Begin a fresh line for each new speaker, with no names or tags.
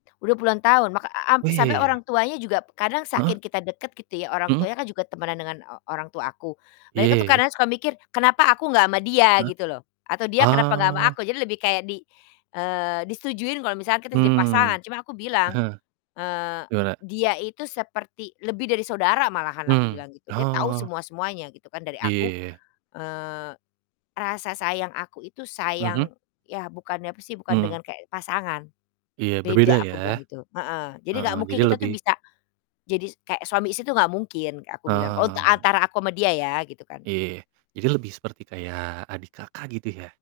Udah puluhan tahun, ma ka a ampe sampai
Wih.
orang tuanya juga kadang
Heeh.
saking kita dekat gitu ya, orang
Mmm.
tuanya kan juga temenan dengan o orang tua aku.
Iya
Mereka tuh
ya ya.
kadang ya suka mikir, kenapa aku gak sama dia?
Heeh.
Gitu loh, atau dia kenapa gak sama
Oh.
aku, jadi lebih kayak di eee, disetujui kalau misalkan kita jadi
Mmm.
pasangan, cuma aku bilang,
Heeh.
eee,
Gimana?
"Dia itu seperti lebih dari saudara malahan," aku
Mmm,
bilang gitu. "Dia tau
oh.
semua-semuanya gitu kan, dari
Iya,
aku,
ya ya ya.
eee, rasa sayang aku itu
Mhm.
sayang ya bukan apa sih, bukan dengan
Mmm.
kayak pasangan,
Iya, berbeda
beda," aku
ya.
bilang gitu. Heeh. "Jadi gak
Heeh,
mungkin
jadi
kita tuh
lebih
bisa jadi s kayak suami istri tuh gak mungkin," Kak, aku bilang, oh te
Ah.
antara aku sama dia ya, gitu kan.
Iya, jadi lebih seperti kayak adik kakak gitu ya.